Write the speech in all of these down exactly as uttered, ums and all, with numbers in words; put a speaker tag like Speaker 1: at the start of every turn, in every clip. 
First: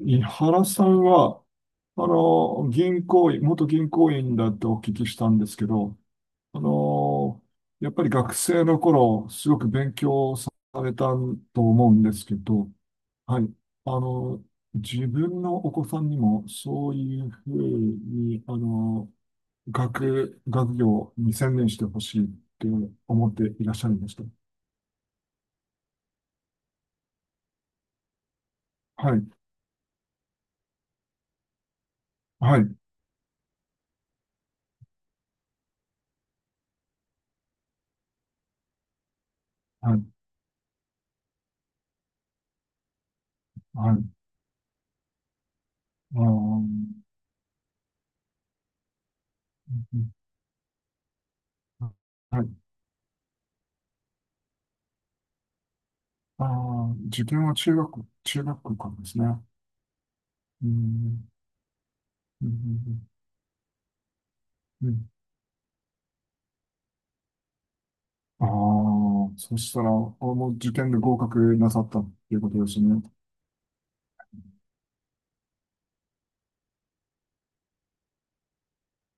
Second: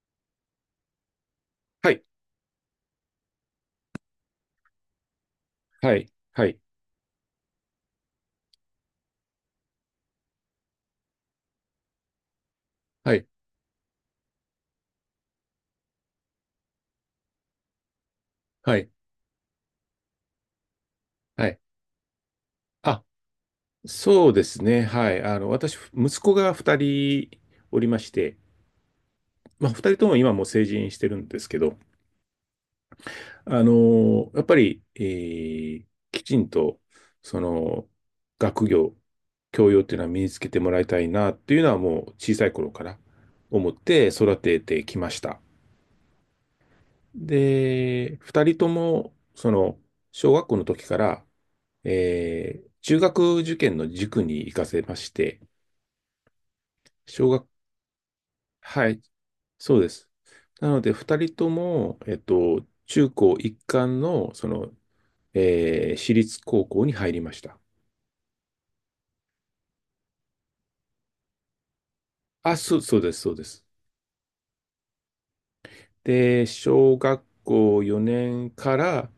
Speaker 1: 井原さんは、
Speaker 2: はい、
Speaker 1: あの、銀行員、元銀行員だってお聞きしたんですけ
Speaker 2: は
Speaker 1: ど、
Speaker 2: い、はい、
Speaker 1: あの、やっぱり学生の頃、すごく勉強されたと思うんですけど、
Speaker 2: はい、
Speaker 1: はい。あの、自分のお子さんにも、そういうふうに、あ
Speaker 2: はい、
Speaker 1: の、学、学業に
Speaker 2: は
Speaker 1: 専
Speaker 2: い。
Speaker 1: 念してほしいって
Speaker 2: あ、
Speaker 1: 思っていらっしゃるんですか？
Speaker 2: そうですね。はい。あの、私、息子がふたりおりまして、
Speaker 1: はい。
Speaker 2: まあ、ふたりとも今もう成人してるんですけど、
Speaker 1: はい。
Speaker 2: あの、やっぱり、えーきちんと、その、学業、教養ってい
Speaker 1: は
Speaker 2: う
Speaker 1: い。
Speaker 2: のは身につけてもらいたいなっていうのはもう小さい頃から思っ
Speaker 1: はい。
Speaker 2: て育ててきました。
Speaker 1: あー。
Speaker 2: で、ふたりとも、その、
Speaker 1: うん。
Speaker 2: 小学校の時から、
Speaker 1: はい。
Speaker 2: えー中学受験の塾に行かせまして、
Speaker 1: ああ、自
Speaker 2: 小
Speaker 1: 分
Speaker 2: 学、
Speaker 1: は中学、中学校
Speaker 2: は
Speaker 1: か
Speaker 2: い、
Speaker 1: らですね。
Speaker 2: そうです。
Speaker 1: う
Speaker 2: なので、二
Speaker 1: ん、
Speaker 2: 人とも、えっ
Speaker 1: う
Speaker 2: と、
Speaker 1: ん、
Speaker 2: 中高一貫の、その、
Speaker 1: うん。
Speaker 2: えー私立高校に入りました。
Speaker 1: ああー、そしたら、この受験で合格なさったっていうこ
Speaker 2: あ、
Speaker 1: とで
Speaker 2: そ
Speaker 1: す
Speaker 2: う、そう
Speaker 1: ね。
Speaker 2: です、そうです。で、小学校よねんから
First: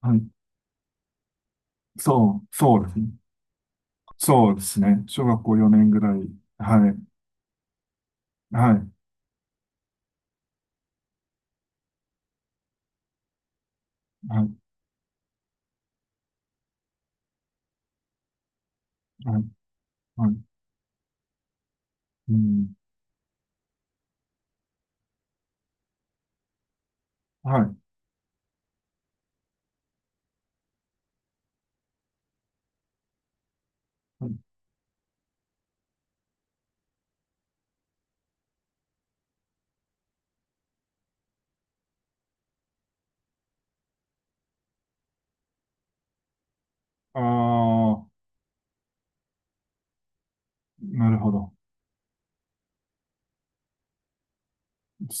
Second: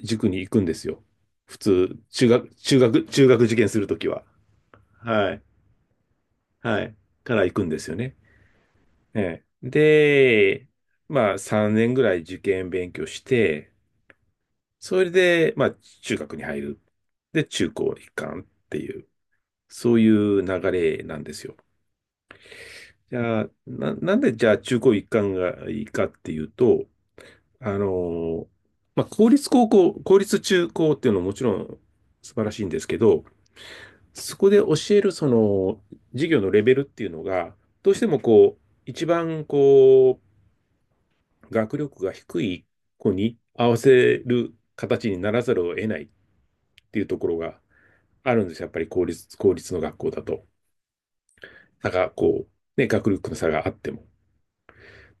Speaker 1: はい。
Speaker 2: 塾に行くんですよ。普通、中
Speaker 1: そう、
Speaker 2: 学、中
Speaker 1: そうです
Speaker 2: 学、
Speaker 1: ね。
Speaker 2: 中学受験するときは。
Speaker 1: そうですね。小
Speaker 2: はい。
Speaker 1: 学校よねんぐらい。
Speaker 2: は
Speaker 1: は
Speaker 2: い。
Speaker 1: い。
Speaker 2: から行くんですよね。
Speaker 1: はい。
Speaker 2: ええで、まあさんねんぐらい受験勉強して、
Speaker 1: はい。
Speaker 2: それで、まあ中学に入る。で、中高一貫っていう、
Speaker 1: はい。
Speaker 2: そうい
Speaker 1: はい。
Speaker 2: う流れなんですよ。
Speaker 1: うん。
Speaker 2: じゃあ、な、なんでじゃあ中高一貫がいいかっていうと、
Speaker 1: は
Speaker 2: あ
Speaker 1: い。
Speaker 2: のーまあ公立高校、公立中高っていうのももちろん素晴らしいんですけど、そこで教えるその授業のレベルっていうのが、どうしてもこう、一番こう、学力が低い子に合わせる形にならざるを得ないっていうと
Speaker 1: あ
Speaker 2: ころが
Speaker 1: あ
Speaker 2: あるんですよ。やっぱり公立、公立の学校だと。
Speaker 1: ー、なるほど。
Speaker 2: 差が、こう、ね、学力の差があっても。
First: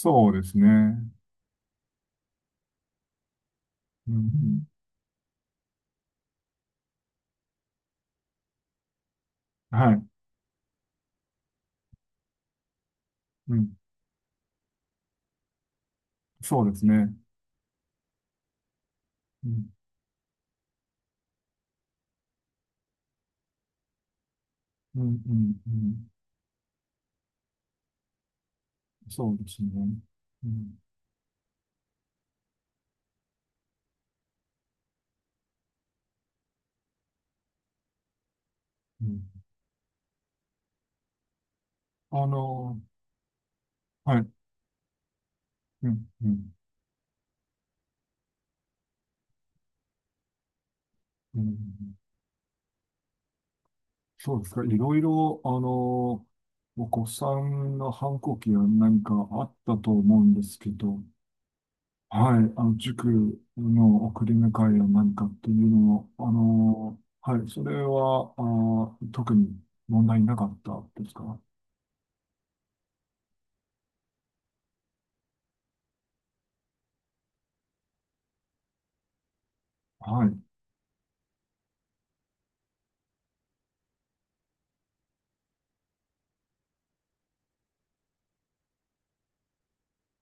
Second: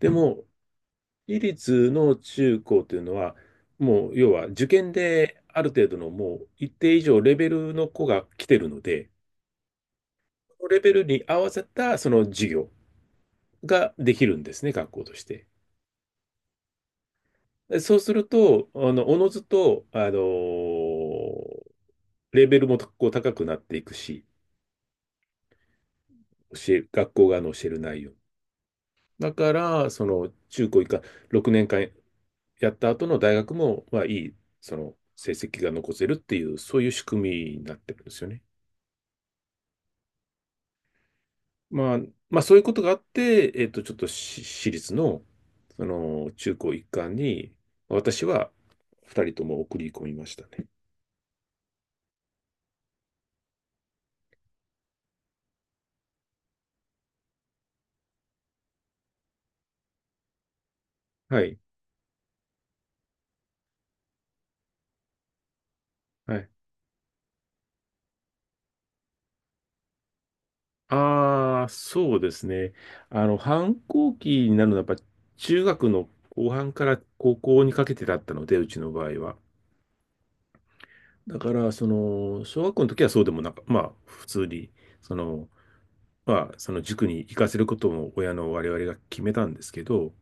Speaker 2: で
Speaker 1: うで
Speaker 2: も、
Speaker 1: すね。
Speaker 2: 私立の中高というのは、もう、
Speaker 1: う
Speaker 2: 要は
Speaker 1: ん。
Speaker 2: 受験である程度のもう一定以上レベルの子が来てるので、
Speaker 1: はい。
Speaker 2: そのレベルに合わせたその授業
Speaker 1: うん。
Speaker 2: ができるんですね、学校として。
Speaker 1: そうですね。
Speaker 2: でそうすると、あの、おのず
Speaker 1: うん。
Speaker 2: と、あのーレベルもこう高くなっていくし、
Speaker 1: うん。うん。うん。
Speaker 2: 教え、学校側の教える内容。
Speaker 1: そ
Speaker 2: だ
Speaker 1: うで
Speaker 2: か
Speaker 1: すね。
Speaker 2: ら、その
Speaker 1: う
Speaker 2: 中
Speaker 1: ん
Speaker 2: 高以下、ろくねんかんやった後の大学も、まあ、いい、その成績が残せるっていう、そういう仕組みになってるんですよね。
Speaker 1: うん。
Speaker 2: まあ、
Speaker 1: あ
Speaker 2: まあ、そういうこ
Speaker 1: の、
Speaker 2: とがあって、えっと、ちょっと
Speaker 1: はい。
Speaker 2: し私立の、そ
Speaker 1: うん、う
Speaker 2: の中
Speaker 1: ん、
Speaker 2: 高一貫に、私はふたりとも送り込みましたね。
Speaker 1: うん。そうですか。いろいろ、あの、お子さんの反抗期は何かあったと思うんですけど、
Speaker 2: はい。
Speaker 1: はい。あの、塾の送り迎えや何かっていうのもあ
Speaker 2: はい
Speaker 1: の、はい。それは、あー、特に問題なかったですか？
Speaker 2: ああ、そうですね。あの、反抗期になるのは、やっぱ中学の後半から高校にかけてだったので、うちの場合は。
Speaker 1: はい。
Speaker 2: だから、その、小学校の時はそうでもなか、まあ、普通に、その、まあ、その塾に行かせることも親の我々が決めたんですけど、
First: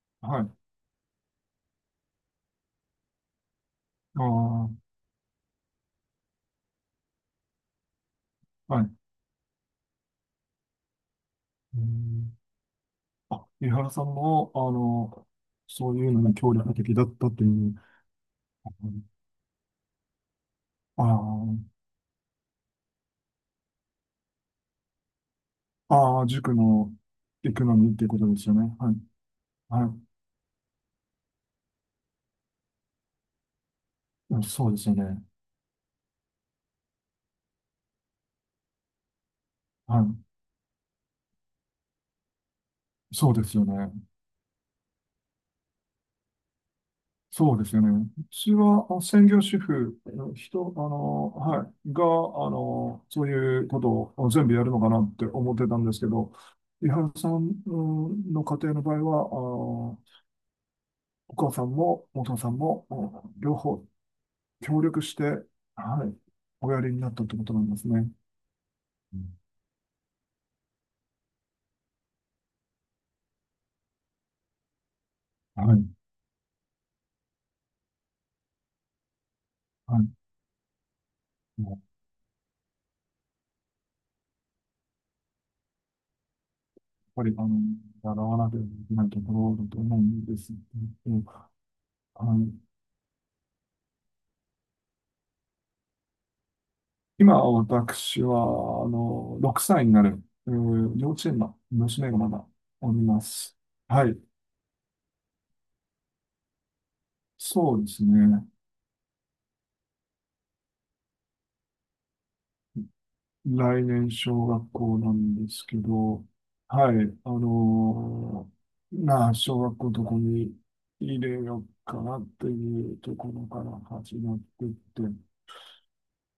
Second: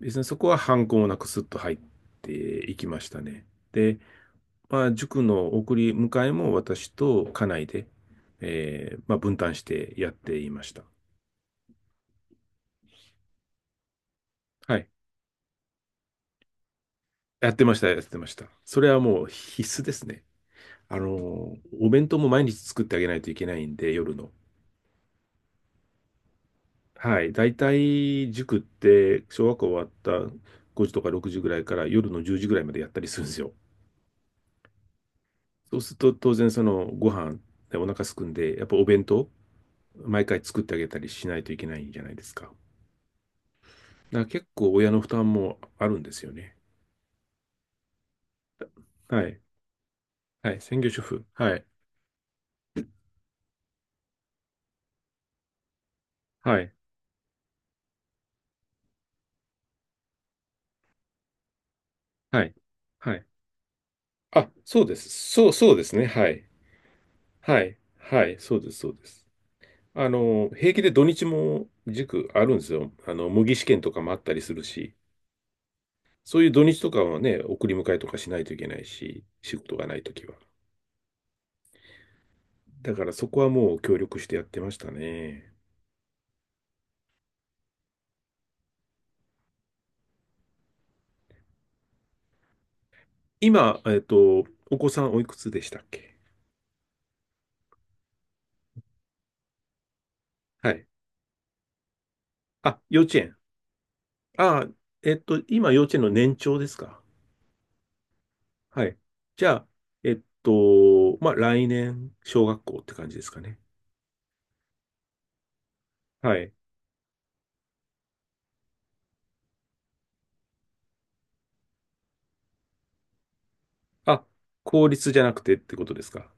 Speaker 2: 別にそ
Speaker 1: は
Speaker 2: こ
Speaker 1: い。
Speaker 2: は反抗もなくスッと入っていきましたね。で、
Speaker 1: ああ、
Speaker 2: まあ、塾の送り迎えも私と家内で、
Speaker 1: はい。
Speaker 2: えーまあ、分担してやっていました。
Speaker 1: うん。あ、井原さんも、あ
Speaker 2: はい。
Speaker 1: の、そういうのに協力的だったと
Speaker 2: やって
Speaker 1: い
Speaker 2: ま
Speaker 1: う。
Speaker 2: した、やってました。それはもう必須ですね。あ
Speaker 1: あ
Speaker 2: の、
Speaker 1: あ、
Speaker 2: お弁当も毎日作ってあげないといけないんで、夜の。
Speaker 1: ああ、塾の
Speaker 2: はい。だい
Speaker 1: 行く
Speaker 2: た
Speaker 1: のにっていうこと
Speaker 2: い
Speaker 1: ですよ
Speaker 2: 塾っ
Speaker 1: ね。はい。
Speaker 2: て、小学校終わ
Speaker 1: は
Speaker 2: っ
Speaker 1: い。
Speaker 2: たごじとかろくじぐらいから夜のじゅうじぐらいまでやったりするんですよ。
Speaker 1: うん。そうですよね。
Speaker 2: そうすると、当然そのご飯でお腹すくんで、やっぱお弁当、
Speaker 1: はい。
Speaker 2: 毎回作ってあげたりしないといけないじゃないですか。だか
Speaker 1: そうですよね。
Speaker 2: ら結構親の負担もあるんですよね。
Speaker 1: そうですよね。うちはあ
Speaker 2: は
Speaker 1: 専
Speaker 2: い。
Speaker 1: 業主婦、
Speaker 2: はい。
Speaker 1: 人、
Speaker 2: 専
Speaker 1: あ
Speaker 2: 業主婦。
Speaker 1: の、
Speaker 2: は
Speaker 1: は
Speaker 2: い。
Speaker 1: い、が、あの、そういうことを全部やるのかなって思ってたんですけど、
Speaker 2: はい。
Speaker 1: 伊原さんうんの家庭の場合は、あのお母さんもお父
Speaker 2: は
Speaker 1: さ
Speaker 2: い。
Speaker 1: んも、う
Speaker 2: はい。
Speaker 1: ん両方
Speaker 2: あ、
Speaker 1: 協
Speaker 2: そうで
Speaker 1: 力
Speaker 2: す。
Speaker 1: して、
Speaker 2: そう、そうです
Speaker 1: は
Speaker 2: ね。
Speaker 1: い、
Speaker 2: はい。
Speaker 1: おやりになったってことな
Speaker 2: は
Speaker 1: んで
Speaker 2: い、
Speaker 1: すね。
Speaker 2: はい、そうです、そうで
Speaker 1: う
Speaker 2: す。
Speaker 1: ん。
Speaker 2: あの、平気で土日も塾あるんですよ。あの、模擬試験とかもあったりするし、
Speaker 1: はい。
Speaker 2: そういう土日とかはね、送り迎えとかしないといけないし、仕事がな
Speaker 1: は
Speaker 2: い
Speaker 1: い。
Speaker 2: ときは。だからそこはもう協力してやってましたね。
Speaker 1: ぱり、あの、習わなければいけないところだと思うんですけど、あの、
Speaker 2: 今、えっと、お子さんおいくつでしたっけ？
Speaker 1: 今、私は、あの、ろくさいになる、え
Speaker 2: はい。
Speaker 1: ー幼稚園の娘がまだ
Speaker 2: あ、
Speaker 1: おり
Speaker 2: 幼稚
Speaker 1: ま
Speaker 2: 園。
Speaker 1: す。はい。
Speaker 2: あ、えっと、今幼稚園の年長ですか？
Speaker 1: そうですね。
Speaker 2: はい。じゃあ、えっと、まあ、来年、小学校って感じですかね。
Speaker 1: 来年、小学校なんですけど、
Speaker 2: はい。
Speaker 1: はい。あの、まあ、小学校どこに入れようかなっていうところから始
Speaker 2: あ、
Speaker 1: まってっ
Speaker 2: 効
Speaker 1: て、
Speaker 2: 率じゃなくてってことですか？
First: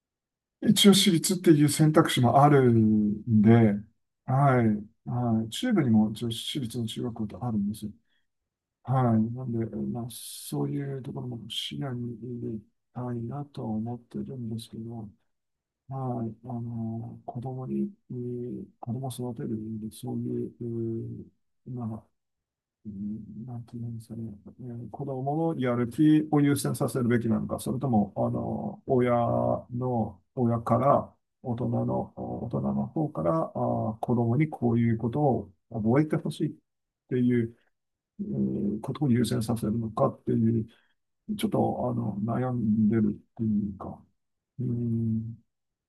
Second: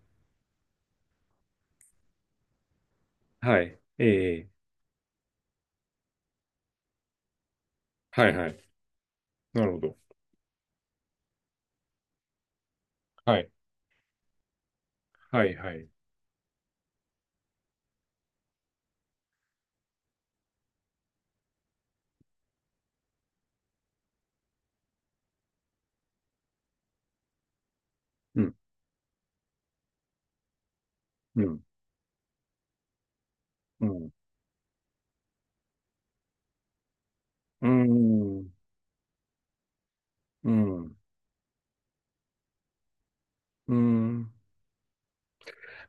Speaker 1: 一応私立っていう選択肢もあるんで、
Speaker 2: はい。ええ。
Speaker 1: はい、はい、中部にも一応私立の中学校ってあるんですよ。
Speaker 2: はいはい。
Speaker 1: はい。なん
Speaker 2: なる
Speaker 1: で、
Speaker 2: ほど。
Speaker 1: まあ、そういうところも視野に入れたい
Speaker 2: は
Speaker 1: な
Speaker 2: い。
Speaker 1: とは思ってるんですけど、
Speaker 2: はいはい。
Speaker 1: はい。あの、子供に、えー子供を育てる意味で、そういう、えーまあ、うんなんていうんですかね、えー子供のやる気を優先させるべきなのか、それとも、あ
Speaker 2: うん。
Speaker 1: の、親の、親から、
Speaker 2: う
Speaker 1: 大
Speaker 2: ん。
Speaker 1: 人の、大人の方から、あ
Speaker 2: う
Speaker 1: ー、
Speaker 2: ん。
Speaker 1: 子供にこういうことを覚えてほしいっていう、
Speaker 2: うー
Speaker 1: え
Speaker 2: ん。
Speaker 1: ーことを優先させるのかって
Speaker 2: う
Speaker 1: いう、
Speaker 2: ん。う
Speaker 1: ちょっと、あの、悩んでるっていうか、
Speaker 2: ん。
Speaker 1: うん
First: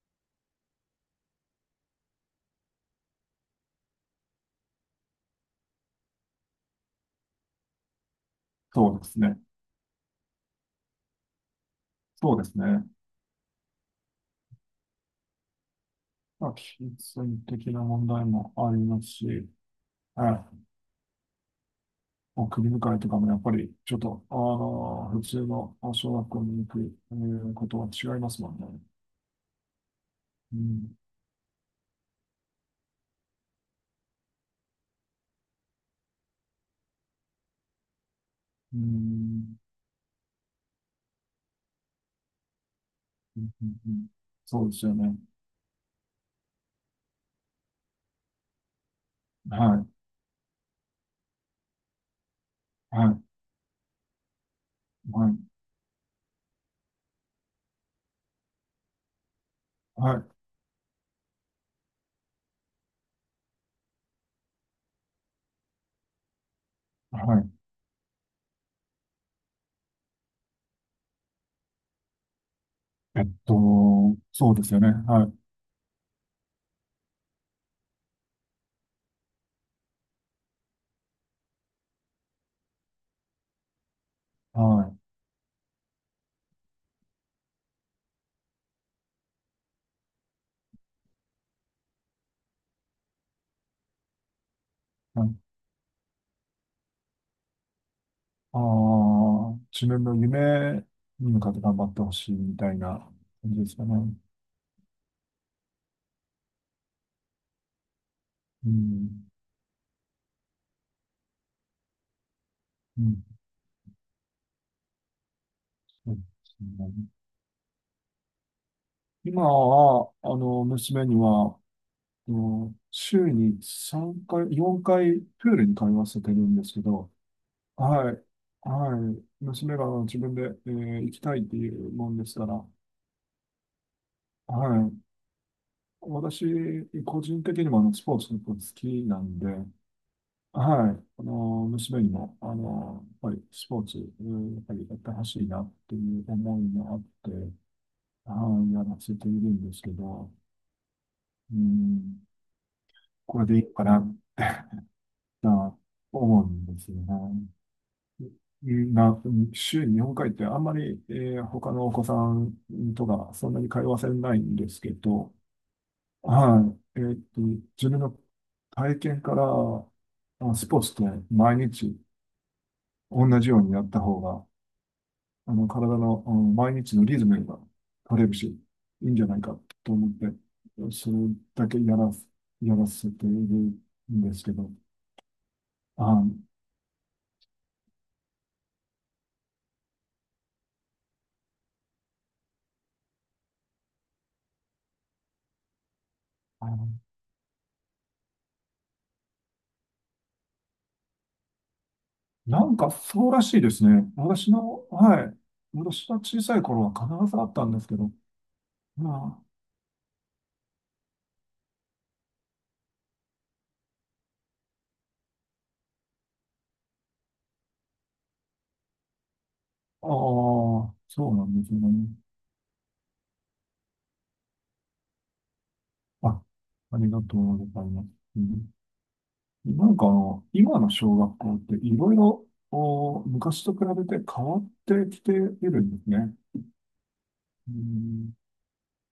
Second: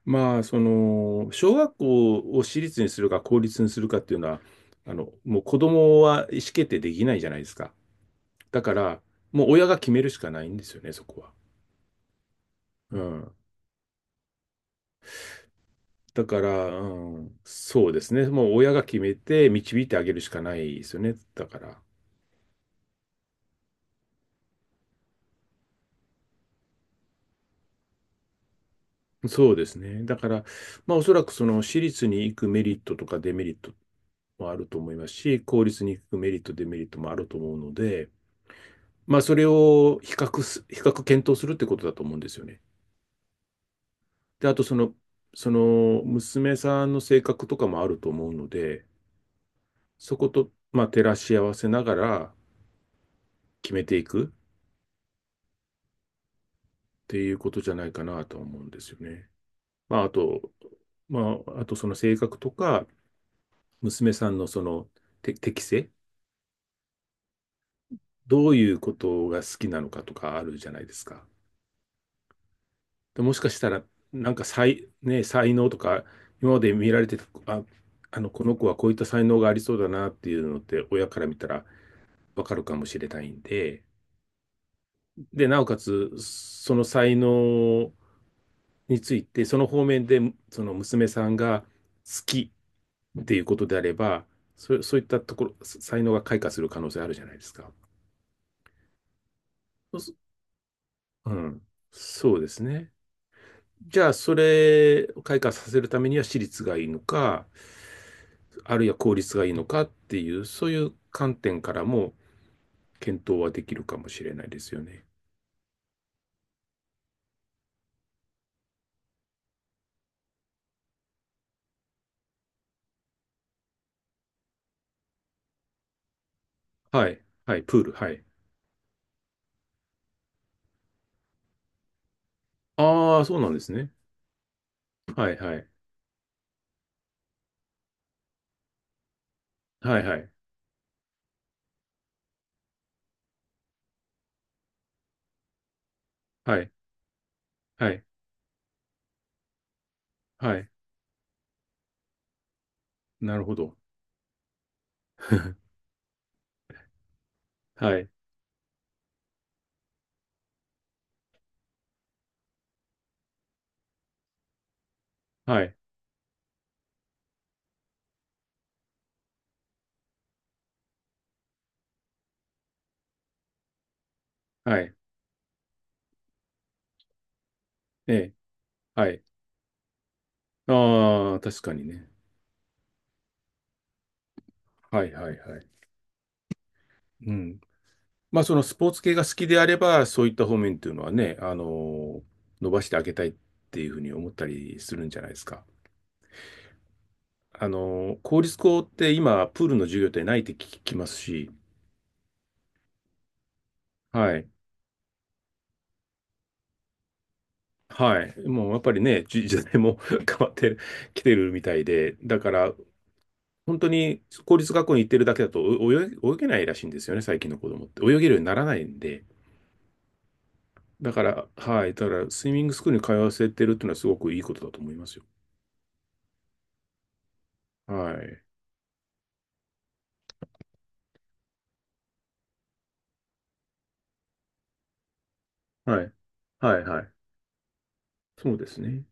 Speaker 2: まあ、その、小学校を私立にするか公立にするかっていうのは、あの、もう子供は意思決定できないじゃないですか。だか
Speaker 1: そ
Speaker 2: ら、
Speaker 1: うですね。
Speaker 2: もう親が決めるしかないんですよね、そこは。
Speaker 1: そうですね。
Speaker 2: うん。だか
Speaker 1: まあ、
Speaker 2: ら、
Speaker 1: 金
Speaker 2: うん、
Speaker 1: 銭的な
Speaker 2: そうで
Speaker 1: 問
Speaker 2: す
Speaker 1: 題
Speaker 2: ね。もう
Speaker 1: もあ
Speaker 2: 親
Speaker 1: り
Speaker 2: が決
Speaker 1: ます
Speaker 2: め
Speaker 1: し、
Speaker 2: て導いてあげるし
Speaker 1: は
Speaker 2: かな
Speaker 1: い。
Speaker 2: いですよね。だから。
Speaker 1: まあり向迎えとかもやっぱり、ちょっと、あの、普通のあ小学校に行く、えーことは違いますもんね。
Speaker 2: そうですね。だから、
Speaker 1: う
Speaker 2: ま
Speaker 1: ん、
Speaker 2: あ、おそらくその私立に行くメリットとかデメリットもあると思いますし、公立に行くメリット、デメリットもあると思うので、
Speaker 1: う
Speaker 2: まあ、それ
Speaker 1: ん、
Speaker 2: を比較す、比較検討するってことだと思うんですよね。
Speaker 1: うん、うんうん。
Speaker 2: で、あと
Speaker 1: そう
Speaker 2: そ
Speaker 1: です
Speaker 2: の、
Speaker 1: よね。
Speaker 2: その娘さんの性格とかもあると思うので、
Speaker 1: はい、
Speaker 2: そこと、まあ、照らし合わせながら
Speaker 1: はい、
Speaker 2: 決めていくっ
Speaker 1: はい、
Speaker 2: ていうことじゃないかなと思うんですよね。まあ、あ
Speaker 1: はい、
Speaker 2: と、まあ、あとその性格とか、娘さんのその、て適性
Speaker 1: はい。
Speaker 2: どういうことが好きなのかとかあるじゃないですか。で
Speaker 1: えっ
Speaker 2: もしかしたら、
Speaker 1: と、
Speaker 2: なんか
Speaker 1: そうですよ
Speaker 2: 才、
Speaker 1: ね。
Speaker 2: ね、
Speaker 1: はい、
Speaker 2: 才能とか、今まで見られてた、あ、あの、この子はこういった才能がありそうだなっていうのって、親から見たらわかるかもしれないんで、
Speaker 1: はい。
Speaker 2: で、なおかつ、その才能について、その方面で、その娘さんが好きっていうことであれば、そ、そういった
Speaker 1: は
Speaker 2: と
Speaker 1: い。
Speaker 2: ころ、才能が開花する可能性あるじゃないですか。
Speaker 1: ああ、自
Speaker 2: そ
Speaker 1: 分
Speaker 2: う
Speaker 1: の夢に
Speaker 2: う
Speaker 1: 向かって
Speaker 2: ん、
Speaker 1: 頑張ってほしい
Speaker 2: そうで
Speaker 1: み
Speaker 2: す
Speaker 1: たい
Speaker 2: ね。
Speaker 1: な感じですか
Speaker 2: じゃあ、
Speaker 1: ね。
Speaker 2: それを開花させるためには私立がいいのか、
Speaker 1: う
Speaker 2: あるいは公
Speaker 1: ん、
Speaker 2: 立がいいのかっていう、そういう観点からも
Speaker 1: う
Speaker 2: 検
Speaker 1: ん、
Speaker 2: 討はできるかもしれないですよね。
Speaker 1: そうですね。今は、あの、娘には、あの週にさんかい、よんかいプールに通わせてるんですけ
Speaker 2: は
Speaker 1: ど、
Speaker 2: い。はい。プール。は
Speaker 1: は
Speaker 2: い。
Speaker 1: い、はい、娘が自分で、えー行きたいっていうもんですから、
Speaker 2: ああ、そうなんですね。
Speaker 1: はい、
Speaker 2: はい。はい。
Speaker 1: 私、個人的にもあのスポーツ結構好きなんで、
Speaker 2: はい。はい。
Speaker 1: はい、あの娘にもあのやっぱりスポーツ、うんやっぱりやってほしいなっていう思
Speaker 2: はい。
Speaker 1: いがあって、
Speaker 2: はい。
Speaker 1: はい、やらせているんですけど、
Speaker 2: はい。
Speaker 1: うん、
Speaker 2: な
Speaker 1: こ
Speaker 2: る
Speaker 1: れ
Speaker 2: ほ
Speaker 1: でいい
Speaker 2: ど。
Speaker 1: かな と思うんですよね。
Speaker 2: はい。
Speaker 1: な、週に本回ってあんまり、えー他のお子さんとかそんなに通わせないんですけど、
Speaker 2: はい。
Speaker 1: はい。えーっと、自分の体験からあスポーツって毎日同じようにやった方が、
Speaker 2: はい。
Speaker 1: あの、体の、あの毎日のリズムが
Speaker 2: え
Speaker 1: 取れ
Speaker 2: え。
Speaker 1: るし、い
Speaker 2: は
Speaker 1: いん
Speaker 2: い。
Speaker 1: じゃないかと思って、それ
Speaker 2: ああ、確
Speaker 1: だ
Speaker 2: か
Speaker 1: け
Speaker 2: に
Speaker 1: や
Speaker 2: ね。
Speaker 1: らす、やらせているんですけど、
Speaker 2: はい。はい。はい。
Speaker 1: はい。
Speaker 2: うん。まあ、そのスポーツ系が好きであれば、そういった方面っていうのはね、あの、伸ばしてあげたいっていうふうに思ったりするんじゃないですか。あの、公立校って今、プールの授業ってないって聞きますし、
Speaker 1: なんかそうらしいですね。
Speaker 2: はい。
Speaker 1: 私の、はい。私は小さい頃は必ずあったんですけど、
Speaker 2: はい。もうやっぱりね、
Speaker 1: ま
Speaker 2: 時 時代も 変わってきてるみたいで、だから、本当に公立学校に行ってるだけだとお泳げ、泳げないらしいんですよね、最近の子供って。泳げるようにならないんで。
Speaker 1: あ、ああ、
Speaker 2: だか
Speaker 1: そうな
Speaker 2: ら、
Speaker 1: んです
Speaker 2: は
Speaker 1: ね。
Speaker 2: い。だから、スイミングスクールに通わせてるっていうのはすごくいいことだと思いますよ。
Speaker 1: あ、ありがとうございます。
Speaker 2: は
Speaker 1: う
Speaker 2: い。
Speaker 1: んなんかあの、今の小学校っていろいろお昔と比べて変わってきているん
Speaker 2: は
Speaker 1: です
Speaker 2: い。
Speaker 1: ね。
Speaker 2: はいはい。
Speaker 1: うん、
Speaker 2: そうですね。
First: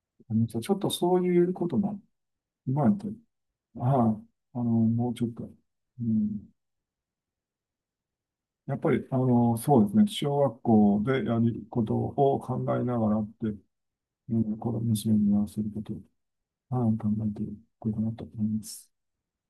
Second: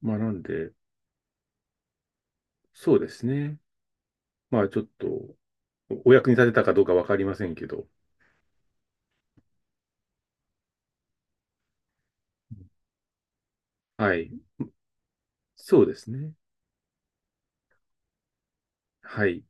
Speaker 2: まあな
Speaker 1: あ
Speaker 2: ん
Speaker 1: のち
Speaker 2: で、
Speaker 1: ょっとそういうことも、今や
Speaker 2: そう
Speaker 1: って、
Speaker 2: で
Speaker 1: はい、
Speaker 2: すね。
Speaker 1: あ
Speaker 2: ま
Speaker 1: の、
Speaker 2: あちょっと、
Speaker 1: もうちょっと、う
Speaker 2: おお役に立
Speaker 1: ん
Speaker 2: てたかどうかわかりませんけど。
Speaker 1: やっぱり、あの、そうですね。小学校でやることを考えながらって、
Speaker 2: はい。
Speaker 1: うん、この娘にやらせるこ
Speaker 2: そう
Speaker 1: と
Speaker 2: で
Speaker 1: を、
Speaker 2: すね。
Speaker 1: はい、考えていこうかなと思います。
Speaker 2: はい。